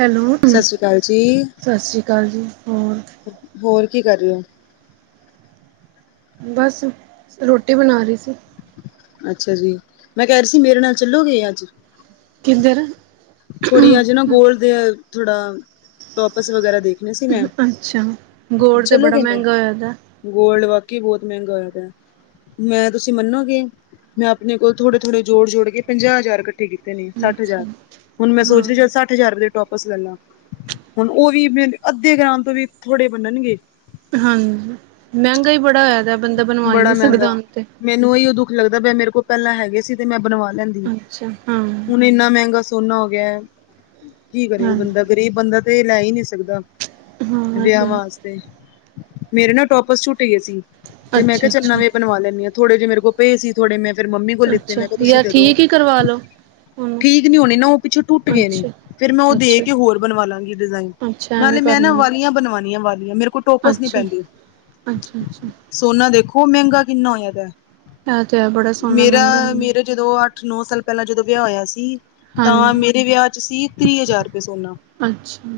Hello, Sat Sri ਅਕਾਲ ਜੀ, ਸਤਿ ਸ਼੍ਰੀ ਅਕਾਲ ਜੀ। ਹੋਰ ਹੋਰ ਕੀ ਕਰ ਰਹੇ ਹੋ? ਬਸ, ਰੋਟੀ ਬਣਾ ਰਹੀ ਸੀ। ਅੱਛਾ ਜੀ, ਮੈਂ ਕਹਿ ਰਹੀ ਸੀ, ਮੇਰੇ ਨਾਲ ਚੱਲੋਗੇ ਅੱਜ? ਕਿੱਧਰ? ਥੋੜੀ ਅੱਜ ਨਾ, ਗੋਲਡ ਦੇ, ਥੋੜਾ ਟੋਪਸ ਵਗੈਰਾ ਦੇਖ ਅੱਛਾ, ਗੋਲਡ ਤੇ ਬੜਾ ਚਲੋਗੇ ਮੈਂ? ਮਹਿੰਗਾ ਹੋਇਆ ਦਾ। ਗੋਲਡ ਵਾਕਈ ਬਹੁਤ ਮਹਿੰਗਾ ਹੋਇਆ ਪਿਆ। ਮੈਂ ਤੁਸੀਂ ਮੰਨੋਗੇ। ਮੈਂ ਆਪਣੇ ਕੋਲ ਥੋੜੇ-ਥੋੜ੍ਹੇ, ਜੋੜ- ਜੋੜ ਕੇ ਪੰਜਾਹ ਹਜ਼ਾਰ ਇਕੱਠੇ ਕੀਤੇ। ਨੀ ਨੀ ਸੱਠ ਅੱਛਾ ਹਜ਼ਾਰ। ਹੁਣ ਮੈਂ ਹਾਂ ਸੋਚ ਰ ਅੱਠ ਹਜ਼ਾਰ ਰੁਪਏ ਦੇ ਟੋਪਸ ਲੈ ਲਾ। ਹੁਣ ਉਹ ਵੀ ਮੇਰੇ ਅੱਧੇ ਗ੍ਰਾਮ ਤੋਂ ਵੀ ਥੋੜੇ ਬੰਨਣਗੇ। ਹਾਂਜੀ, ਮਹਿੰਗਾ ਹੀ ਬੜਾ ਹੋਇਆ ਦਾ। ਬੰਦਾ ਬਣਵਾ ਹੀ ਬੜਾ ਨਹੀਂ ਸਕਦਾ ਮਹਿੰਗਾ। ਹੁਣ ਤੇ ਮੈਨੂੰ ਇਹੀ ਉਹ ਦੁੱਖ ਲੱਗਦਾ ਬ ਮੇਰੇ ਕੋਲ ਪਹਿਲਾਂ ਹੈਗੇ ਸੀ ਤੇ ਮੈਂ ਬਣਵਾ ਲੈ ਅੱਛਾ ਹਾਂ ਹੁਣ ਇੰਨਾ ਮਹਿੰਗਾ ਸੋਨਾ ਹੋ ਗਿਆ। ਕੀ ਕਰੇ ਹਾਂ ਬੰਦਾ। ਗ਼ਰੀਬ ਬੰਦਾ ਤੇ ਇਹ ਲੈ ਹੀ ਨੀ ਸਕਦਾ। ਵਿਆਹ ਵਾਸ ਤੇ ਮੇਰੇ ਨਾ ਟੋਪਸ ਛੂਟੇ ਏ ਸੀ। ਤੇ ਮੈਂ ਕਿਹਾ ਅੱਛਾ ਚੱਲ ਅੱਛਾ ਨਵੇ ਬਣਵਾ ਲੈਣੀ ਆ। ਥੋੜੇ ਜਿਹੇ ਮੇਰੇ ਕੋਲ ਪਏ ਸੀ। ਥੋੜੇ ਮੈਂ ਫੇਰ ਮੰਮੀ ਕੋਲ ਲਿੱਤੇ। ਅੱਛਾ ਮੈਂ ਕਿਹਾ, ਤੁਸੀਂ ਯਾਰ ਦੇਦੋ। ਠੀਕ ਹੀ ਕਰਵਾ ਲਓ ਉਹਨੂੰ ਠੀਕ ਨੀ ਹੋਣੇ ਨਾ ਉਹ ਪਿੱਛੋਂ ਟੁੱਟ ਗਏ ਨੇ। ਅੱਛਾ ਫੇਰ ਮੈਂ ਉਹ ਦੇ ਅੱਛਾ ਕੇ ਹੋਰ ਬਣਵਾ ਲਾਂਗੀ ਡਿਜ਼ਾਇਨ। ਅੱਛਾ ਐਵੇਂ ਨਾਲੇ ਕਰ ਮੈਂ ਨਾ ਲੈਣਾ ਵਾਲੀਆਂ ਬਣਵਾਣੀਆਂ ਵਾਲੀਆਂ। ਮੇਰੇ ਕੋਲ ਟੋਪਸ ਨਹੀਂ ਪੈਂਦੇ। ਅੱਛਾ-ਅੱਛਾ। ਸੋਨਾ ਦੇਖੋ, ਮਹਿੰਗਾ ਕਿੰਨਾ ਹੋਇਆ ਦਾ। ਇਹ ਤੇ ਹੈ ਬੜਾ ਸੋਹਣਾ ਮੇਰਾ, ਮਹਿੰਗਾ ਮੇਰਾ ਜਦੋਂ ਅੱਠ ਨੌ ਸਾਲ ਪਹਿਲਾਂ ਜਦੋਂ ਵਿਆਹ ਹੋਇਆ ਸੀ। ਤਾਂ ਹਾਂਜੀ ਮੇਰੇ ਵਿਆਹ ਚ ਸੀ। ਤੀਹ ਹਜ਼ਾਰ ਰੁਪਏ ਸੋਨਾ। ਅੱਛਾ।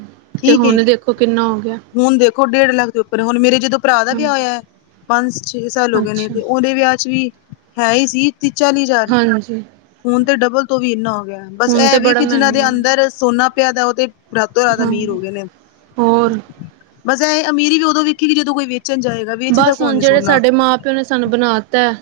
ਤੇ ਠੀਕ ਏ ਹੁਣ ਦੇਖੋ ਕਿੰਨਾ ਹੋ ਗਿਆ। ਹੁਣ ਦੇਖੋ ਡੇਢ ਲੱਖ ਦੇ ਉਪਰ, ਹੁਣ ਮੇਰੇ ਜਦੋਂ ਭਰਾ ਦਾ ਹਾਂ ਵਿਆਹ ਹੋਇਆ। ਪੰਜ-ਛੇ ਸਾਲ ਹੋ ਗਏ ਨੇ ਅੱਛਾ ਤੇ ਉਹਦੇ ਵਿਆਹ ਚ ਵੀ ਹੈ ਹੀ ਸੀ। ਤੀਹ-ਚਾਲੀ ਹਜ਼ਾਰ। ਹਾਂਜੀ ਹੁਣ ਤੇ ਡਬਲ ਤੋਂ ਵੀ ਇੰਨਾ ਹੋ ਗਿਆ। ਬਸ ਹੁਣ ਤੇ ਇਹ ਵੀ ਬੜਾ ਕਿ ਜਿਨਾਂ ਮਹਿੰਗਾ ਦੇ ਅੰਦਰ ਸੋਨਾ ਪਿਆ ਦਾ। ਉਹ ਤੇ ਰਾਤ ਤੋਂ ਰਾਤ ਹਾਂ ਅਮੀਰ ਹੋ ਗਏ ਨੇ। ਹੋਰ ਬਸ ਐ ਅਮੀਰ ਵੀ ਉਦੋਂ ਵੇਖੀ ਕਿ ਜਦੋਂ ਕੋਈ ਵੇਚਣ ਜਾਏਗਾ। ਵੇਚਦਾ ਹਾਂ, ਕੌਣ ਏ ਜਿਹੜੇ ਸੋਨਾ ਸਾਡੇ ਮਾਂ-ਪਿਓ ਨੇ ਸਾਨੂੰ ਬਣਾਤਾਂ।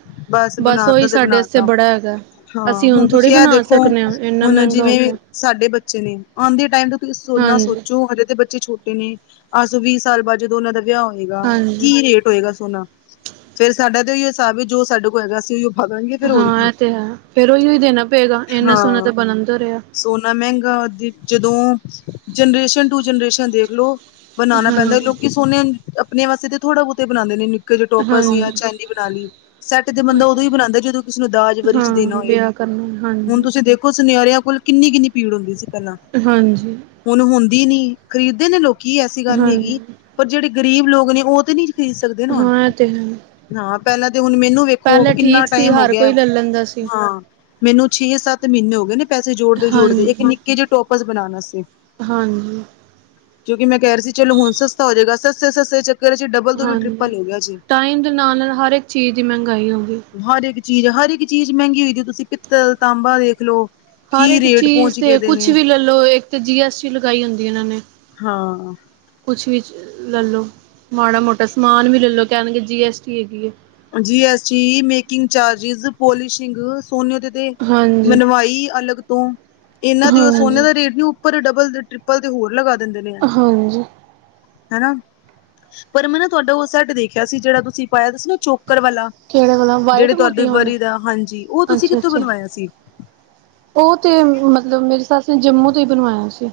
ਬਸ ਬਣਾ ਤਾ ਉਹੀ ਤੇ ਸਾਡੇ ਬਣਾ ਵਾਸਤੇ ਤਾ ਬੜਾ ਹੈਗਾ। ਹਾਂ। ਅਸੀਂ ਹੁਣ ਥੋੜ੍ਹੀ ਤੁਸੀਂ ਇਹ ਬਣਾ ਦੇਖੋ, ਸਕਦੇ ਹਾਂ ਇੰਨਾ ਹੁਣ ਮਹਿੰਗਾ ਹੋ ਜਿਵੇਂ ਗਿਆ ਸਾਡੇ ਬੱਚੇ ਨੇ, ਆਂਦੇ ਟਾਈਮ ਤੋਂ ਸੋਨਾ ਹਾਂਜੀ ਸੋਚੋ ਹਜੇ ਤੇ ਬੱਚੇ ਛੋਟੇ ਨੇ। ਅੱਜ ਤੋਂ ਵੀਹ ਸਾਲ ਬਾਅਦ ਜਦੋਂ ਉਹਨਾਂ ਦਾ ਵਿਆਹ ਹੋਏਗਾ। ਹਾਂਜੀ ਕੀ ਰੇਟ ਹੋਏਗਾ। ਸੋਨਾ ਫੇਰ ਸਾਡਾ ਤਾਂ ਉਹੀ ਹਿਸਾਬ ਹੀ ਜੋ ਸਾਡੇ ਕੋਲ ਹੈਗਾ ਸੀ। ਉ ਹਾਂ। ਇਹ ਤੇ ਹੈ। ਫੇਰ ਉਹੀਓ ਦੇਣਾ ਪਏਗਾ। ਇੰਨਾ ਸੋਨਾ ਹਾਂ ਤਾਂ ਬਣਨ ਤੋਂ ਰਿਹਾ। ਸੋਨਾ ਮਹਿੰਗਾ, ਜਦੋਂ ਜਨਰੇਸ਼ਨ ਟੂ ਜਨਰੇਸ਼ਨ ਦੇਖ ਲਓ। ਬਣਾਣਾ ਪੈਂਦਾ। ਹਾਂਜੀ ਲੋਕੀ ਸੋਨੇ ਆਪਣੇ ਵਾਸਤੇ ਤੇ ਥੋੜਾ- ਬਹੁਤੇ ਬਣਾਂਦੇ ਨੇ। ਜੇ ਟੋਪਾ ਜਾਂ ਹਾਂਜੀ ਚੈਨੀ ਬਣਾ ਲਈ। ਸੈੱਟ ਤੇ ਬੰਦਾ ਉਦੋਂ ਹੀ ਬਣਾਦਾ। ਜਦੋਂ ਕਿਸੇ ਨੂੰ ਦਾਜ- ਵਰੀ ਹਾਂ ਚ ਦੇਣਾ ਹੋਏ। ਵਿਆਹ ਕਰਨਾ ਹੁਣ ਹਾਂਜੀ ਤੁਸੀਂ ਦੇਖੋ, ਸੁਨਿਆਰਿਆਂ ਕੋਲ ਕਿੰਨੀ-ਕਿੰਨੀ ਭੀੜ ਹੁੰਦੀ ਸੀ। ਪਹਿਲਾਂ ਹਾਂਜੀ। ਹੁਣ ਹੁੰਦੀ ਨੀ। ਖ਼ਰੀਦਦੇ ਨੇ ਲੋਕੀ ਐਸੀ ਗੱਲ ਨੀ ਹੈਗੀ। ਹਾਂਜੀ ਪਰ ਜਿਹੜੇ ਗ਼ਰੀਬ ਲੋਕ ਨੇ ਉਹ ਤੇ ਨੀ ਹਾਂ ਇਹ ਤੇ ਹੈ। ਹਾਂ, ਪਹਿਲਾਂ ਤੇ ਹੁਣ ਮੈਨੂੰ ਵੇਖੋ, ਪਹਿਲੇ ਕਿੰਨਾ ਠੀਕ ਸੀ ਟਾਈਮ ਹੋ ਹਰ ਗਿਆ। ਕੋਈ ਲੈ ਲੈਂਦਾ ਸੀ। ਹਾਂ। ਮੈਨੂੰ ਛੇ-ਸੱਤ ਮਹੀਨੇ ਹੋ ਗਏ ਨੇ ਪੈਸੇ ਜੋੜਦੇ-ਜੋੜਦੇ ਇੱਕ ਹਾਂਜੀ, ਨਿੱਕੇ ਜਿਹੇ ਟੋਪਸ ਬਣਾਣ ਵਾਸਤੇ। ਹਾਂਜੀ। ਕਿਉਂਕਿ ਮੈਂ ਕਹਿ ਰਿਹਾ ਸੀ ਚਲੋ ਹੁਣ ਸਸਤਾ ਹੋ ਜਾਏਗਾ। ਸਸਤੇ ਸਸਤੇ ਚੱਕਰ ਚ ਡਬਲ ਤੋਂ ਵੀ ਹਾਂਜੀ। ਟ੍ਰਿਪਲ ਹੋ ਗਿਆ। ਜੀ ਟਾਈਮ ਦੇ ਨਾਲ-ਨਾਲ ਹਰ ਇੱਕ ਚੀਜ਼ ਦੀ ਮਹਿੰਗਾਈ ਹੋ ਗਈ। ਹਰ ਇੱਕ ਚੀਜ਼, ਹਰ ਇੱਕ ਚੀਜ਼ ਮਹਿੰਗੀ ਹੋਈ ਦੀ। ਤੁਸੀਂ ਪਿੱਤਲ, ਤਾਂਬਾ ਦੇਖ ਲੋ। ਹਰ ਇੱਕ ਚੀਜ਼ ਤੇ ਕੁਛ ਵੀ ਲੈਲੋ। ਇੱਕ ਤੇ ਜੀ ਐਸ ਟੀ ਲਗਾਈ ਹੁੰਦੀ ਇਹਨਾਂ ਨੇ। ਹਾਂ। ਕੁਛ ਵੀ ਲੈ ਲਉ। ਮਾੜਾ- ਮੋਟਾ ਸਮਾਨ ਵੀ ਲੈ ਲਓ। ਕਹਿਣਗੇ ਜੀ ਐੱਸ ਟੀ ਹੈਗੀ ਹੈ। ਜੀ ਐਸ ਜੀ, ਮੇਕਿੰਗ ਚਾਰਜਿਸ, ਪੋਲਿਸ਼ਿੰਗ ਸੋਨਓ ਤੇ ਤੇ ਹਾਂਜੀ, ਮਨਵਾਈ ਅਲੱਗ ਤੋਂ, ਇਹਨਾਂ ਦੇ ਉਹ ਸੋਨੇ ਹਾਂਜੀ, ਦਾ ਰੇਟ ਨੀ। ਉੱਪਰ ਡਬਲ ਤੇ ਟ੍ਰਿਪਲ ਤੇ ਹੋਰ ਲਗਾ ਦਿੰਦੇ ਨੇ ਹਨ। ਹਾਂਜੀ ਹਨਾ, ਪਰ ਮੈਂ ਨਾ ਤੁਹਾਡਾ ਉਹ ਸੈੱਟ ਦੇਖਿਆ ਸੀ ਜਿਹੜਾ ਤੁਸੀਂ ਪਾਇਆ ਸੀ ਨਾ ਚੌਂਕ ਕਿਹੜੇ ਵਾਲਾ ਕਿਹੜੇ ਵਾਲਾ ਵਾਈਟ ਜਿਹੜੇ ਤੁਹਾਡੇ ਮੋਤੀਆਂ ਵਾਲਾ ਵਰੀ ਦਾ, ਹਾਂਜੀ। ਉਹ ਤੁਸੀਂ ਅੱਛਾ, ਕਿੱਥੋਂ ਅੱਛਾ ਬਣਵਾਇਆ ਸੀ। ਉਹ ਤੇ ਮਤਲਬ ਮੇਰੀ ਸੱਸ ਨੇ ਜੰਮੂ ਤੋਂ ਹੀ ਬਣਵਾਇਆ ਸੀ।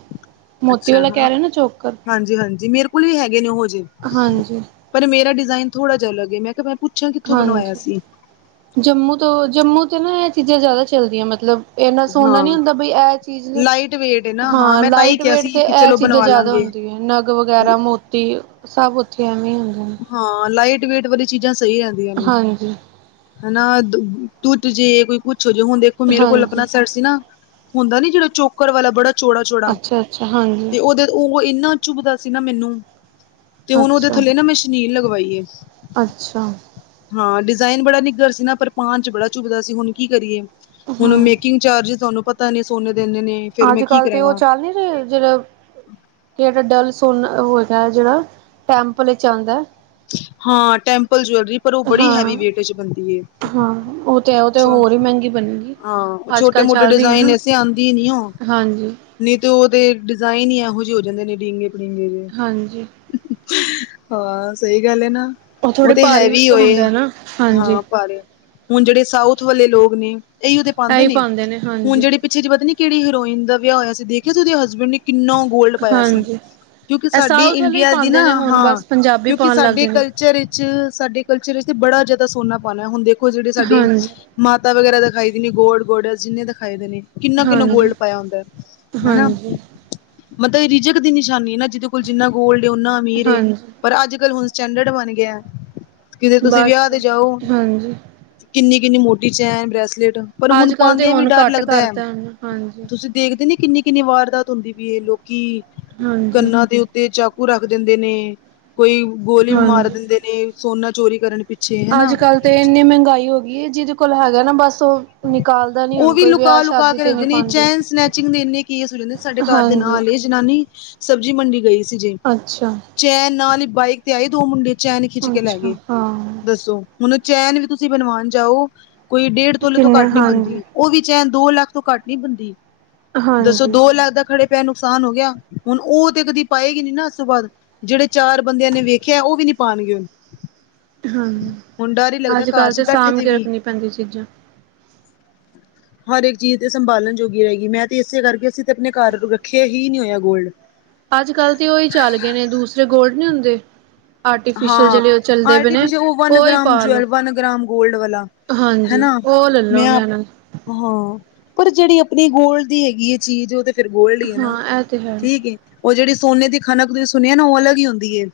ਮੋਤੀ ਅੱਛਾ। ਵਾਲਾ ਹਾਂ, ਕਹਿ ਰਹੇ ਨਾ ਚੋਕਰ ਹਾਂਜੀ ਹਾਂਜੀ ਮੇਰੇ ਕੋਲ ਵੀ ਹੈਗੇ ਨੇ ਉਹੋ ਜਿਹੇ ਹਾਂਜੀ, ਪਰ ਮੇਰਾ ਡਿਜ਼ਾਇਨ ਥੋੜਾ ਜਿਹੜੇ ਅੱਲਗ ਐ ਮੈ ਕਿਹਾ ਮੈ ਪੁਛ ਹਾਂਜੀ। ਜੰਮੂ ਤੋਂ, ਜੰਮੂ ਤੇ ਨਾ ਇਹ ਚੀਜ਼ਾਂ ਜ਼ਿਆਦਾ ਚੱਲਦੀਆਂ। ਮਤਲਬ ਇੰਨਾ ਸੋਹਨਾ ਹਾਂ ਨੀ ਹੁੰਦਾ ਬਈ ਇਹ ਚੀਜ਼, ਲਾਈਟ ਵੇਟ ਏ ਨਾ ਹਾਂ ਮੈਂ ਤਾਂ ਹੀ ਲਾਈਟ ਕਿਹਾ ਵੇਟ ਸੀ ਤੇ ਕਿ ਇਹ ਚਲੋ ਚੀਜ਼ਾਂ ਬਣਵਾ ਜ਼ਿਆਦਾ ਲਾਂਗੇ ਹੁੰਦੀਆਂ। ਨਗ ਵਗੈਰਾ ਮੋਤੀ ਸਭ ਉੱਥੇ ਐਵੇਂ ਹੁੰਦੇ ਨੇ। ਹਾਂ, ਲਾਈਟ ਵੇਟ ਵਾਲੀ ਚੀਜ਼ਾਂ ਸਹੀ ਰਹਿੰਦੀਆਂ ਨੇ। ਹਾਂਜੀ, ਹਨਾ ਟੁੱਟ ਜੇ, ਕੋਈ ਕੁਛੋ ਜੇ ਹੁਣ ਦੇਖੋ, ਮੇਰੇ ਕੋਲ ਆਪਣਾ ਹਾਂਜੀ। ਸੈਟ ਸੀ ਨਾ। ਹੁੰਦਾ ਨੀ ਜਿਹੜਾ ਚੋਕਰ ਵਾਲਾ, ਬੜਾ ਚੌੜਾ ਚੌੜਾ ਅੱਛਾ-ਅੱਛਾ ਹਾਂਜੀ, ਤੇ ਉਹਦੇ ਉਹ ਇੰਨਾ ਚੁਬਦਾ ਸੀ ਨਾ ਮੈਨੂੰ। ਤੇ ਉਹਨੂੰ ਉਹਦੇ ਥੱਲੇ ਨਾ ਮੈਂ ਸ਼ਨੀਲ ਲਗਵਾਈ। ਅੱਛਾ। ਹਾਂ ਡਿਜ਼ਾਇਨ ਬੜਾ ਨਿੱਘਰ ਸੀ ਨਾ ਪਰ ਪਾਨ ਚ ਬੜਾ ਚੁਬਦਾ ਸੀ ਹੁਣ ਕੀ ਕਰੀਏ। ਹੁਣ ਹਾਂ। ਮੇਕਿੰਗ ਚਾਰਜ ਤੁਹਾਨੂੰ ਪਤਾ ਨੀ ਸੋਨੇ ਦੇ ਅਨੇ ਨੇ। ਫੇਰ ਮੈਂ ਅੱਜ ਕੀ ਕੱਲ ਤੇ ਉਹ ਕਰਾਵਾਂ। ਚੱਲ ਨੀ ਰਹੇ। ਜਿਹੜਾ, ਕਿੜਾ ਡਲ ਸੋਨ ਉਹ ਹੈਗਾ। ਜਿਹੜਾ ਟੈਂਪਲ ਵਿੱਚ ਆਉਂਦਾ ਹੈ। ਹਾਂ ਟੈਂਪਲ ਜੂਲਰੀ ਪਰ ਉਹ ਬੜੀ ਹੈਵੀ ਹਾਂ ਵੇਟ ਚ ਬਣਦੀ ਏ ਹਾਂ ਉਹ ਤੇ ਹੈ ਉਹ ਤੇ ਅੱਛਾ। ਹੋਰ ਹੀ ਮਹਿੰਗੀ ਬਣੇਗੀ ਹਾ ਉਹ ਅੱਜ ਛੋਟੇ ਕੱਲ੍ਹ ਮੋਟੇ ਚੱਲ ਰਹੀ ਹੈ ਡਿਜਾਇਨ ਨਾ ਐਸੇ ਆਉਂਦੀ ਨੀ ਓਹ ਹਾਂਜੀ ਨਹੀਂ ਤੇ, ਉਹਦੇ ਡਿਜ਼ਾਇਨ ਹੀ ਇਹੋ ਜਿਹੇ ਹੋ ਜਾਂਦੇ ਨੇ ਡਿਗੇ ਪੜਿੰਗੇ ਜ ਹਾਂਜੀ ਹਾਂ, ਸਹੀ ਗੱਲ ਹੈ ਨਾ। ਉਹ ਥੋੜੇ ਤੇ ਭਾਰੀ ਹੈਵੀ ਹੋਏ ਹੁੰਦਾ ਨਾ ਹਾਂਜੀ ਹਾਂ, ਭਾਰੇ, ਹੁਣ ਜਿਹੜੇ ਸਾਊਥ ਵਾਲੇ ਲੋਕ ਨੇ ਇਹੀਓ ਤੇ ਪਾਉਂਦੇ ਨੇ, ਹੁਣ ਜਿਹੜੇ ਪਿੱਛੇ ਜ ਪਤਾ ਨੀ ਕਿਹੜੀ ਹੀਰੋਇਨ ਦਾ ਵਿਆਹ ਹੋਇਆ ਸੀ। ਦੇਖਿਆ ਤੇ ਉਹਦੇ ਹਸਬੈਂਡ ਨੇ ਕਿੰਨਾ ਗੋਲਡ ਪਾਇਆ ਸੀ। ਹਾਂਜੀ ਕਿਉਂਕਿ ਇਹ ਸਾਡੀ ਸਾਊਥ ਵਾਲੇ ਹੀ ਇੰਡੀਆ ਦੀ ਨਾ ਪਾਉਂਦੇ ਨੇ ਹੁਣ ਹਾਂ। ਬਸ ਪੰਜਾਬੀ ਕਿ ਪਾਉਣ ਲੱਗ ਸਾਡੇ ਗਏ ਨੇ ਕੱਲਚਰ ਵਿੱਚ, ਸਾਡੇ ਕੱਲਚਰ ਵਿੱਚ ਬੜਾ ਜ਼ਿਆਦਾ ਸੋਨਾ ਪਾਉਣਾ। ਹੁਣ ਦੇਖੋ, ਜਿਹੜੇ ਸਾਡੇ ਹਾਂਜੀ ਮਾਤਾ ਵਗੈਰਾ ਦਿਖਾਈ ਦੀ ਨੇ ਗੋਡ ਗੋਡਸ ਜਿੰਨੇ ਦਿਖਾਈ ਦੇ ਨੇ। ਕਿੰਨਾ ਕਿੰਨਾ ਗੋਲਡ ਹਾਂਜੀ ਪਾਇਆ ਹੁੰਦਾ ਹੈ। ਹਨਾ। ਹਾਂਜੀ ਮਤਲਬ ਰਿਜਕ ਦੀ ਨਿਸ਼ਾਨੀ ਹੈ ਨਾ, ਜਿਹਦੇ ਕੋਲ ਜਿੰਨਾ ਗੋਲਡ ਓਨਾ ਅਮੀਰ ਏ। ਹਾਂਜੀ ਪਰ ਅੱਜ ਕੱਲ੍ਹ ਹੁਣ ਸਟੈਂਡਰਡ ਬਣ ਗਿਆ ਕਿਤੇ ਤੁਸੀਂ ਬਸ ਵਿਆਹ ਤੇ ਜਾਓ। ਹਾਂਜੀ ਕਿੰਨੀ ਕਿੰਨੀ ਮੋਟੀ ਚੈਨ, ਬ੍ਰੈਸਲੇਟ ਪਰ ਹੁਣ ਅੱਜ ਕੱਲ੍ਹ ਤੇ ਪਾਉਂਦਿਆਂ ਵੀ ਹੁਣ ਡਰ ਘੱਟ ਲੱਗਦਾ ਹੈ। ਕਰਤਾ ਹਾਂਜੀ ਤੁਸੀਂ ਦੇਖਦੇ ਨੇ ਕਿੰਨੀ ਕਿੰਨੀ ਵਾਰਦਾਤ ਹੁੰਦੀ ਵੀ। ਇਹ ਲੋਕੀ ਹਾਂਜੀ ਕੰਨਾਂ ਦੇ ਤੇ ਚਾਕੂ ਰੱਖ ਦਿੰਦੇ ਨੇ ਕੋਈ ਗੋਲੀ ਮਾਰ ਹਾਂਜੀ ਦਿੰਦੇ ਨੇ ਸੋਨਾ ਚੋਰੀ ਕਰਨ ਪਿੱਛੇ ਅੱਜ ਹਨਾ ਕੱਲ ਤੇ ਇੰਨੀ ਮਹਿੰਗਾਈ ਹੋ ਗਈ ਹੈ। ਜਿਹਦੇ ਕੋਲ ਹੈਗਾ ਨਾ ਬਸ ਉਹ ਨਿਕਾਲਦਾ ਨੀ ਉਹ ਹੁਣ ਵੀ ਕੋਈ ਵਿਆਹ ਲੁਕਾ ਲੁਕਾ ਸ਼ਾਦੀ ਕੇ ਤੇ ਨਹੀਂ ਰੱਖਦੇ ਨੇ। ਪਾਉਂਦੇ ਚੈਨ ਸਨੈਚਿੰਗ ਦੇ ਇੰਨੇ ਕੇਸ ਹੋ ਜਾਂਦੇ ਸਾਡੇ ਘਰ ਦੇ ਹਾਂਜੀ ਨਾਲ ਇਹ ਜਨਾਨੀ ਸਬਜ਼ੀ ਮੰਡੀ ਗਈ ਸੀ ਜੇ। ਅੱਛਾ ਚੈਨ ਨਾਲ ਹੀ ਬਾਈਕ ਤੇ ਆਈ ਦੋ ਮੁੰਡੇ ਚੈਨ ਖਿੱਚ ਕੇ ਲੈ ਅੱਛਾ ਗਏ ਹਾਂ ਦੱਸੋ। ਹੁਨੂੰ ਚੈਨ ਵੀ ਤੁਸੀਂ ਬਣਵਾਉਣ ਜਾਓ। ਕੋਈ ਡੇਢ ਤੋਲੇ ਤੋਂ ਕਿੰਨੇ ਘੱਟ ਨੀ ਹਾਂਜੀ ਬਣਦੀ। ਉਹ ਵੀ ਚੈਨ ਦੋ ਲੱਖ ਤੋਂ ਘੱਟ ਨਹੀਂ ਬਣਦੀ। ਦੱਸੋ, ਹਾਂਜੀ ਦੋ ਲੱਖ ਦਾ ਖੜੇ ਪਿਆ ਨੁਕਸਾਨ ਹੋ ਗਿਆ, ਹੁਣ ਉਹ ਤੇ ਕਦੀ ਪਾਏਗੀ ਨੀ ਨਾ ਉਸ ਤੋਂ ਬਾਅਦ ਜਿਹੜੇ ਚਾਰ ਬੰਦਿਆਂ ਨੇ ਵੇਖਿਆ ਉਹ ਵੀ ਨੀ ਪਾਉਣਗੇ ਹੂਣ ਹਾਂ ਅੱਜ ਕੱਲ੍ਹ ਤਾਂ ਬੈਠੇ ਸਾਂਭ ਤੇ ਕੇ ਵੀ ਰੱਖਣੀ ਪੈਂਦੀਆਂ ਚੀਜ਼ਾਂ। ਹਰ ਇੱਕ ਚੀਜ਼ ਤੇ ਸੰਭਾਲਣ ਜੋਗੀ ਰਹੇ ਗੀ। ਮੈਂ ਤੇ ਇਸੇ ਕਰਕੇ ਅਸੀਂ ਤੇ ਆਪਣੇ ਘਰ ਰੱਖਿਆ ਹੀ ਨਹੀਂ ਹੋਇਆ ਗੋਲਡ। ਅੱਜ ਕੱਲ੍ਹ ਤੇ ਉਹੀ ਚੱਲ ਗਏ ਨੇ, ਦੂਸਰੇ ਗੋਲਡ ਨੀ ਹੁੰਦੇ। ਆਰਟੀਫਿਸ਼ਲ ਹਾਂ ਜਿਹੜੇ ਉਹ ਚੱਲਦੇ ਪ ਨੇ ਆਰਟੀਫਿਸ਼ਲ ਉਹ ਵਨ ਉਹਹੀ ਗ੍ਰਾਮ ਪਾ ਲੋ। ਜਵੈਲ ਵਨ ਗ੍ਰਾਮ ਗੋਲਡ ਵਾਲਾ ਹਾਂਜੀ ਹਨਾ ਉਹ ਲੈ ਲੋ ਮੈਂ ਆਪ ਲੈਣਾ। ਹਾਂ, ਪਰ ਜਿਹੜੀ ਆਪਣੀ ਗੋਲਡ ਦੀ ਹੈਗੀ ਐ ਚੀਜ਼ ਓ ਤੇ ਫਿਰ ਗੋਲਡ ਹੀ ਹੈ ਨਾ, ਹਾਂ ਇਹ ਤੇ ਹੈ ਠੀਕ ਏ। ਉਹ ਜਿਹੜੀ ਸੋਨੇ ਦੀ ਖਣਕ ਤੁਸੀਂ ਸੁਣਿਆ ਨਾ ਓ ਅਲਗ ਹੀ ਹੁੰਦੀ ਏ।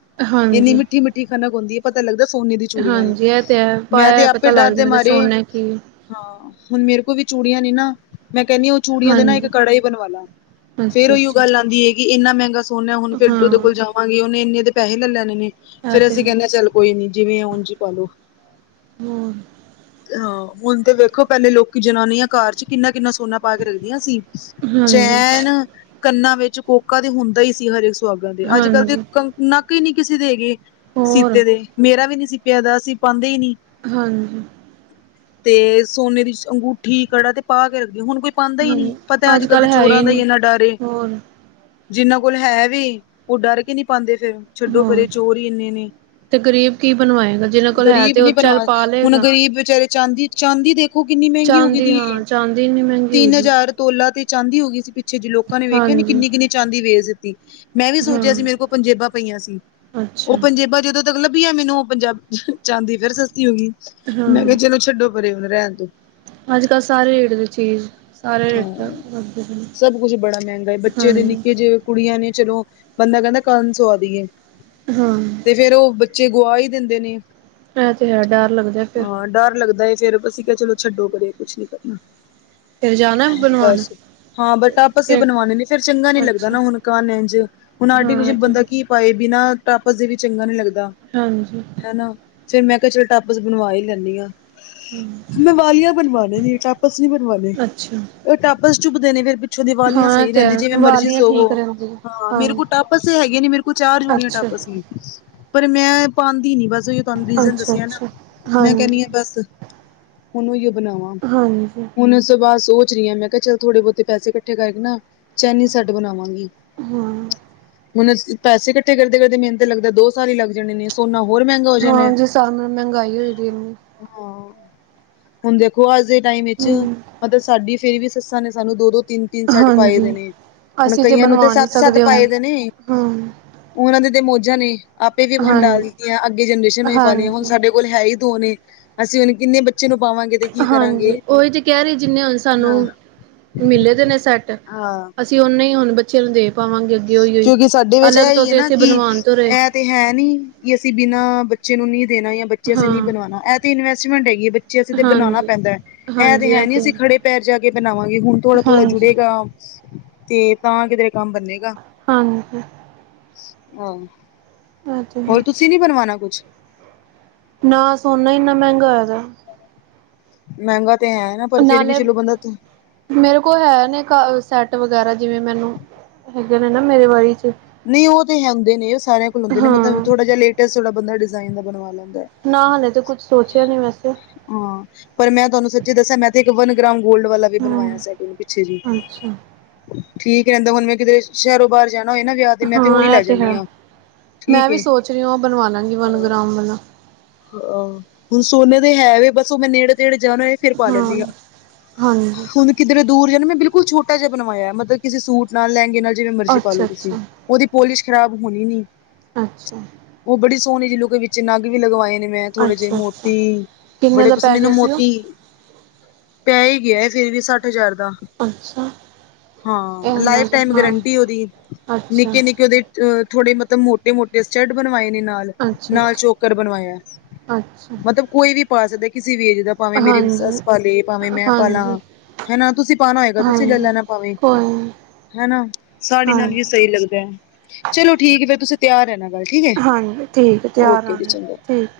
ਇੰਨੀ ਹਾਂਜੀ ਮਿੱਠੀ -ਮਿੱਠੀ ਖਣਕ ਹੁੰਦੀ ਏ। ਪਤਾ ਲੱਗਦਾ ਸੋਨੇ ਦੀ ਚੂੜੀਆਂ ਨੇ। ਹਾਂਜੀ ਇਹ ਤੇ ਹੈ ਮੈਂ ਤੇ ਪਾਇਆ ਆਪੇ ਪਤਾ ਡਰ ਲੱਗ ਦੇ ਜਾਂਦਾ ਮਾਰੇ ਸੋਨਾ ਕੀ ਹਾਂ, ਹੁਨ ਮੇਰੇ ਕੋਲ ਵੀ ਚੂੜੀਆਂ ਨੀ ਨਾ ਮੈਂ ਕਹਿੰਨੀ ਚੂੜੀਆਂ ਦੇ ਨਾ ਇੱਕ ਹਾਂਜੀ ਕੜਾ ਹੀ ਬਣਵਾ ਲਾ। ਫੇਰ ਅੱਛਾ ਉਹੀਓ ਅੱਛਾ ਗੱਲ ਆਉਂਦੀ ਹੈ। ਕਿ ਇੰਨਾ ਮਹਿੰਗਾ ਹੁਨ ਐ, ਹੁਨ ਫੇਰ ਉਹਦੇ ਹਾਂ ਕੋਲ ਜਾਵਾਂਗੀ, ਓਨੇ ਏਨੇ ਪੈਹੇ ਲੈ ਲੈਣੇ ਨੇ ਇਹ ਫੇਰ ਤੇ ਅਸੀਂ ਹੈ ਕਹਿੰਨੇ ਚੱਲ ਕੋਈ ਨੀ, ਜਿਵੇਂ ਐ ਓਂਝ ਈ ਪਾ ਲੋ। ਹਾਂ। ਹਾਂ ਹੁਨ ਤੇ ਵੇਖੋ ਪਹਿਲੇ ਲੋਕੀ ਜਨਾਨੀਆਂ ਘਰ ਚ ਕਿੰਨਾ-ਕਿੰਨਾ ਸੋਨਾ ਪਾ ਕੇ ਰੱਖਦੀਆਂ ਸੀ। ਹਾਂਜੀ ਚੈਨ, ਕੰਨਾਂ ਵਿੱਚ ਕੋਕਾ ਤੇ ਹੁੰਦਾ ਹੀ ਸੀ ਹਰੇਕ ਸੁਹਾਗਾਂ ਦੇ, ਅੱਜ ਕੱਲ ਦੇ ਹਾਂਜੀ ਨੱਕ ਹੀ ਨੀ ਕਿਸੇ ਦੇ ਹੈਗੇ ਹੋਰ ਸੀਤੇ ਦੇ, ਮੇਰਾ ਵੀ ਨੀ ਸੀ ਤਯਾਦਾ ਅਸੀਂ ਪਾਂ ਦੇ ਹੀ ਨੀ। ਹਾਂਜੀ। ਤੇ ਸੋਨੇ ਦੀ ਅੰਗੂਠੀ, ਕੜਾ ਤੇ ਪਾ ਕੇ ਰੱਖਦੀ ਹੁਨ ਕੋਈ ਪਾਂਦਾ ਈ ਨਹੀਂ, ਹਾਂਜੀ ਪਤਾ ਅੱਜ ਕੱਲ ਦੇ ਕੱਲ੍ਹ ਹੈ ਚੋਰਾਂ ਹੀ ਦਾਈ ਨਹੀਂ ਇੰਨਾ ਡਰ ਏ। ਹੋਰ ਜਿੰਨਾਂ ਕੋਲ ਹੈ ਵੀ, ਓ ਡਰ ਕੇ ਨਹੀਂ ਪਾਂਦੇ ਫੇਰ ਛੱਡੋ ਪਰੇ ਹੋਰ ਚੋਰ ਹੀ ਇੰਨੇ ਨੇ। ਤੇ ਗ਼ਰੀਬ ਕੀ ਬਣਵਾਏਗਾ ਜਿਹਨਾਂ ਕੋਲ ਹੈ ਗਰੀਬ ਤੇ ਉਹ ਨੀ ਚੱਲ ਬਨਵਾ, ਪਾ ਹੁਨ ਲਏਗਾ ਗ਼ਰੀਬ ਵਿਚਾਰੇ ਚਾਂਦੀ ਚਾਂਦੀ ਦੇਖੋ ਕਿੰਨੀ ਮਹਿੰਗੀ ਹੋ ਗਈ ਚਾਂਦੀ ਦੀ ਏ, ਹਾਂ ਚਾਂਦੀ ਇੰਨੀ ਮਹਿੰਗੀ ਹੋਈ ਤਿੰਨ ਦੀ ਹਜ਼ਾਰ ਤੋਲਾ ਤੇ ਚਾਂਦੀ ਹੋ ਗਈ ਸੀ ਪਿੱਛੇ ਜੇ ਲੋਕਾਂ ਨੇ ਵੇਖਿਆ ਨੀ ਹਾਂਜੀ ਕਿੰਨੀ ਕਿੰਨੀ ਚਾਂਦੀ ਵੇਚ ਦਿੱਤੀ। ਮੈਂ ਵੀ ਸੋਚਿਆ ਹਾਂ ਸੀ ਮੇਰੇ ਕੋਲ ਪੰਜੇਬਾਂ ਪਈਆਂ ਸੀ। ਅੱਛਾ ਉਹ ਪੰਜੇਬਾਂ ਜਦੋਂ ਤੱਕ ਲੱਭੀਆਂ ਮੈਨੂੰ ਉਹ ਪੰਜਾਬ ਚਾਂਦੀ ਫੇਰ ਸਸਤੀ ਹੋ ਗਈ ਹਾਂ ਮੈਂ ਕਿਹਾ ਚਲੋ ਛੱਡੋ। ਪਰੇ ਹੁਨ ਰਹਿਣ ਦੇ। ਅੱਜ ਕੱਲ੍ਹ ਸਾਰੇ ਰੇੜ ਦੇ ਚੀਜ਼ ਸਾਰੇ ਰੇਟ ਹਾਂ, ਵੱਧਦੇ ਪਏ ਨੇ ਸਭ ਕੁਛ ਬੜਾ ਮਹਿੰਗਾ, ਬੱਚੇ ਦੇ ਹਾਂਜੀ ਨਿੱਕੇ ਜੇ ਕੁੜੀਆਂ ਨੇ ਚਲੋ ਬੰਦਾ ਕਹਿੰਦਾ ਕੰਨ ਸਵਾ ਦੀਏ। ਹਾਂ। ਤੇ ਫਿਰ ਉਹ ਬੱਚੇ ਗੁਆ ਹੀ ਦੇਂਦੇ ਨੇ। ਐ ਤੇ ਹੈ ਡਰ ਲੱਗਦਾ ਫੇਰ। ਹਾਂ ਡਰ ਲੱਗਦਾ ਏ ਫੇਰ ਅਸੀਂ ਕਿਹਾ ਚਲੋ ਛੱਡੋ ਪਰੇ, ਕੁੱਛ ਨੀ ਕਰਨਾ। ਬਨਵਾਨ ਬਸ ਹਾਂ ਬਟ ਟਾਪਸ ਹੀ ਬਨਵਾਨੇ ਨੇ, ਫੇਰ ਚੰਗਾ ਨੀ ਲੱਗਦਾ ਅੱਛਾ ਨਾ ਹੁਨ ਕੰਨ ਇੰਜ ਹੁਨ ਹਾਂ ਆਰਟੀਫਿਸ਼ਲ ਤੇ ਬੰਦਾ ਕੀ ਪਾਏ ਬਿਨਾਂ ਟਾਪਸ ਦੇ ਵੀ ਚੰਗਾ ਨਹੀਂ ਲੱਗਦਾ। ਹਾਂਜੀ। ਹੈ ਨਾ ਫੇਰ ਮੈਂ ਕਯਾ ਚੱਲ ਟਾਪਸ ਬਨਵਾ ਹੀ ਲੈਂਨੀ ਆਂ। ਹੁਨ ਮੈਂ ਵਾਲੀਆਂ ਬਨਵਾਨੇ ਨੇ ਟਾਪਸ ਨੀ ਬਨਵਾਨੇ। ਅੱਛਾ ਉਹ ਟਾਪਸ ਚੁਭਦੇ ਨੇ ਫੇਰ ਪਿੱਛੋਂ ਦੀ ਵਾਲੀਆਂ ਹਾਂ ਸਹੀ ਤੇ ਰਹਿੰਦੀ, ਹੈ ਜਿਵੇਂ ਮਰਜ਼ੀ ਵਾਲੀਆਂ ਠੀਕ ਸੋਵੋ। ਰਹਿੰਦੀਆਂ ਹਾਂ ਮੇਰੇ ਕੋਲ ਟਾਪਸ ਹੈਗੇ ਨੇ, ਮੇਰੇ ਕੋਲ ਚਾਰ ਜੋੜੀਆਂ ਅੱਛਾ ਟਾਪਸ ਨੇ। ਪਰ ਮੈਂ ਪਾਂਦੀ ਨੀ ਬਸ ਤੁਹਾਨੂੰ ਰੀਜਨ ਅੱਛਾ ਦੱਸਿਆ ਨਾ, ਅੱਛਾ ਮੈਂ ਹਾਂਜੀ ਕਹਨੀ ਆ ਬਸ। ਹਨ ਓਇਓ ਬਨਾਵਾਂ ਹਾਂਜੀ ਹੁਨ ਉਸ ਤੋ ਬਾਦ ਸੋਚ ਰਹੀ ਆਂ ਮੈਂ ਕਿਹਾ ਚਲ ਥੋੜੇ ਬਹੁਤੇ ਪੈਸੇ ਇਕੱਠੇ ਕਰਕੇ ਨਾ ਚੈਨੀ ਸੈੱਟ ਬਨਾਵਾਂਗੀ। ਹਾਂ। ਹੁਨ ਪੈਸੇ ਇਕੱਠੇ ਕਰਦੇ-ਕਰਦੇ ਮੈਨੂੰ ਤਾਂ ਲੱਗਦਾ ਦੋ ਸਾਲ ਹੀ ਲੱਗ ਜਾਨੇ ਨੇ। ਸੋਨਾ ਹੋਰ ਮਹਿੰਗਾ ਹੋ ਹਾਂ ਜਿਸ ਸਾਬ ਨਾਲ ਮਹਿੰਗਾਈ ਹੋਈ ਦੀ ਇੰਨੀ। ਹਾਂ, ਹੁਨ ਦੇਖੋ ਅੱਜ ਦੇ ਟਾਈਮ ਚ ਹੂੰ ਸਾਡੀ ਫੇਰ ਵੀ ਸੱਸਾਂ ਨੇ ਸਾਨੂੰ ਦੋ-ਦੋ, ਤਿੰਨ-ਤਿੰਨ ਸੈੱਟ ਪਾਏ ਦੇ ਹਾਂਜੀ ਨੇ। ਹੁਨ ਅਸੀਂ ਕਈਆਂ ਨੂੰ ਤੇ ਬਣਵਾ ਨਹੀਂ ਸੱਤ-ਸੱਤ ਸਕਦੇ ਹੁਣ ਪਾਏ ਦੇ ਨੇ। ਹਾਂ ਓਨਾਂ ਦੇ ਤੇ ਮੌਜਾਂ ਨੇ, ਆਪੇ ਵੀ ਹੰਡਾ ਹਾਂਜੀ ਲਈਤੀਆਂ, ਅੱਗੇ ਜਨਰੇਸ਼ਨ ਨੂੰ ਹੀ ਪਾਂ ਲਈਆਂ ਹੁਨ ਹਾਂਜੀ ਸਾਡੇ ਕੋਲ ਹੈ ਹੀ ਦੋ ਨੇ, ਅਸੀਂ ਹੁਨ ਕਿੰਨੇ ਬੱਚੇ ਨੂੰ ਪਾਵਾਂਗੇ। ਤੇ ਕੀ ਕਰਾਂਗੇ ਹਾਂਜੀ ਉਹੀ ਤੇ ਕਹਿ ਰਹੀ ਜਿੰਨੇ ਹੁਣ ਸਾਨੂੰ ਹਾਂ। ਮਿਲੇ ਦੇ ਨੇ ਸੈੱਟ ਹਾਂ ਜੇ ਉਹਨੇ ਹੀ ਹੁਣ ਬੱਚੇ ਨੂੰ ਦੇ ਪਾਵਾਂਗੇ ਅੱਗੇ ਹੋਈ ਹੋਈ ਕਿਉਂਕਿ ਸਾਡੇ ਵਿੱਚ ਅੱਲਗ ਇਹ ਤੋਂ ਹੀ ਹੈ ਤੇ ਨਾ ਅਸੀਂ ਕਿ ਬਣਵਾਨ ਤੁਰੇ ਇਹ ਤੇ ਹੈ ਨੀ ਕਿ ਅਸੀਂ ਬਿਨਾਂ ਬੱਚੇ ਨੂੰ ਨਹੀਂ ਦੇਣਾ ਜਾਂ ਬੱਚੇ ਅਸੀਂ ਹਾਂ ਨਹੀਂ ਬਣਵਾਉਣਾ ਇਹ ਤੇ ਇਨਵੈਸਟਮੈਂਟ ਹੈਗੀ ਹੈ ਬੱਚੇ ਅਸੀਂ ਤੇ ਬਣਾਉਣਾ ਹਾਂਜੀ ਪੈਂਦਾ ਹੈ ਇਹਂ ਤੇ ਹੈ ਨੀ ਅਸੀਂ ਖੜੇ ਪੈਰ ਜਾ ਕੇ ਬਣਾਵਾਂਗੇ ਹੁਣ ਥੋੜਾ -ਥੋੜ੍ਹਾ ਹਾਂਜੀ ਜੁੜੇਗਾ ਤੇ ਤਾਂ ਕਿਧਰੇ ਕੰਮ ਬੰਨੇਗਾ। ਹਾਂਜੀ। ਆਹ, ਇਹ ਤੇ ਹੈ ਹੋਰ ਤੁਸੀਂ ਨੀ ਬਣਵਾਣਾ ਕੁਛ ਨਾ ਸੋਨਾ ਇੰਨਾ ਮਹਿੰਗਾ ਹੋਇਆ ਪਿਆ ਮਹਿੰਗਾ ਤੇ ਹੈ, ਨਾ ਪਰ ਫਿਰ ਵੀ ਨਾਲੇ ਚਲੋ ਬੰਦਾ ਮੇਰੇ ਕੋਲ ਹੈ ਨੇ ਸੈੱਟ ਵਗੈਰਾ। ਜਿਵੇਂ ਮੈਨੂੰ ਹੈਗੇ ਨੇ ਨਾ ਮੇਰੇ ਵਾਰੀ ਚ, ਨਹੀਂ ਉਹ ਤੇ ਹੈ ਹੁੰਦੇ ਉਹ ਸਾਰਿਆ ਕੋਲ ਹੁੰਦੇ ਨੇ ਹਾਂ ਮਤਲਬ ਥੋੜਾ ਜਿਹਾ ਲੇਟੈਸਟਾ ਬੰਦਾ ਡਿਜ਼ਾਇਨ ਦਾ ਬਣਵਾ ਲੈਂਦਾ ਹੈ ਨਾ ਹਾਲੇ ਤਾਂ ਕੁੱਛ ਸੋਚਿਆ ਨ ਵੈਸੇ ਹਾਂ ਪਰ ਮੈਂ ਤੁਹਾਨੂੰ ਸੱਚੀ ਦੱਸਿਆ ਮੈਂ ਇੱਕ ਵਨ ਗ੍ਰਾਮ ਗੋਲਡ ਵਾਲਾ ਵੀ ਹੂੰ ਬਣਵਾਇਆ ਸਾਡੇ ਨੇ ਪਿੱਛੇ ਜੀ ਅੱਛਾ ਠੀਕ ਰਹਿੰਦਾ ਹੁਣ ਮੈਂ ਕਿਤੇ ਸ਼ਹਿਰੋ ਬਾਹਰ ਜਾਣਾ ਹੋਏ ਨਾ ਵਿਆਹ ਤੇ ਮੈਂ ਤੇ ਉਹੀ ਹਾਂ ਲੈ ਇਹ ਜਾਂਦੀ ਹੈ ਹਾਂ ਮੈਂ ਠੀਕ ਵੀ ਸੋਚ ਰਹੀ ਹਾਂ ਉਹ ਬਣਵਾ ਲਾਂਗੀ ਵਨ ਆਹ ਗ੍ਰਾਮ ਵਾਲਾ ਆਹੋ ਹੁਣ ਸੋਨੇ ਤੇ ਹੈ ਵੀ, ਬਸ ਉਹ ਮੈਂ ਨੇੜੇ -ਤੇੜੇ ਜਾਣਾ ਫਿਰ ਪਾ ਲੈਂਦੀ ਹਾਂ, ਹਾਂਜੀ ਹੁਣ ਕਿੱਧਰੇ ਦੂਰ ਜਾਣਾ, ਮੈਂ ਬਿਲਕੁਲ ਛੋਟਾ ਜਿਹਾ ਬਣਵਾਇਆ ਮਤਲਬ ਸੂਟ ਨਾਲ, ਲਹਿੰਗੇ ਨਾਲ ਜਿਵੇਂ ਮਰਜ਼ੀ ਪਾ ਅੱਛਾ ਲੋ ਤੁਸੀਂ ਅੱਛਾ ਉਹਦੀ ਪੋਲਿਸ਼ ਖ਼ਰਾਬ ਹੋਣੀ ਨੀ ਅੱਛਾ ਉਹ ਬੜੀ ਸੋਹਣੀ ਜਿਹੀ ਲੁਕ ਵਿੱਚ ਨੱਗ ਵੀ ਲਗਵਾਏ। ਨੇ ਮੈਂ ਥੋੜੇ ਜਿਹੇ ਅੱਛਾ ਅੱਛਾ ਮੋਤੀ, ਕਿੰਨੇ ਬੜੇ ਦਾ ਪਸੰਦ ਪੈ ਮੈਨੂੰ ਗਿਆ ਸੀ ਉਹ ਮੋਤੀ ਪੈ ਹੀ ਗਿਆ ਫੇਰ ਵੀ ਸੱਠ ਹਜ਼ਾਰ ਅੱਛਾ ਇਹ ਹਾਂ ਉਹਨਾਂ ਲਾਈਫ ਦਾ ਟਾਈਮ ਹਾਂ ਗਰੰਟੀ ਉਹਦੀ ਅੱਛਾ ਨਿੱਕੇ -ਨਿੱਕੇ ਉਹਦੇ। ਅ ਥੋੜ੍ਹੇ ਮਤਲਬ ਮੋਟੇ ਮੋਟੇ ਸਟੈੱਡ ਬਣਵਾਏ ਨੇ ਨਾਲ ਅੱਛਾ- ਨਾਲ ਅੱਛਾ- ਚੋਕਰ ਬਣਵਾਇਆ ਅੱਛਾ। ਮਤਲਬ ਕੋਈ ਵੀ ਪਾ ਸਕਦਾ ਕਿਸੇ ਵੀ ਏਜ ਦਾ ਭਾਵੇਂ ਮੇਰੀ ਹਾਂਜੀ ਸੱਸ ਪਾ ਲੇ ਭਾਵੇਂ ਮੈਂ ਪਾਲਾਂ। ਹਾਂਜੀ ਹਨਾ ਤੁਸੀਂ ਪਾਉਣਾ ਹੋਏਗਾ ਤੁਸੀਂ ਲੈ ਹਾਂਜੀ ਲੈਣਾ ਭਾਵੇਂ ਕੋਈ ਨਹੀਂ ਹਨਾ ਸਾੜੀ ਨਾਲ ਵੀ ਹਾਂਜੀ ਸਹੀ ਲੱਗਦਾ ਹੈ, ਚਲੋ ਠੀਕ ਹੈ ਫਿਰ ਤੁਸੀਂ ਤਿਆਰ ਹੈ ਨਾ। ਗੱਲ ਠੀਕ ਹੈ, ਹਾਂਜੀ ਠੀਕ ਹੈ ਤਿਆਰ ਓਕੇ ਆਉਣਾ ਜਚਿੰਦਰ ਠੀਕ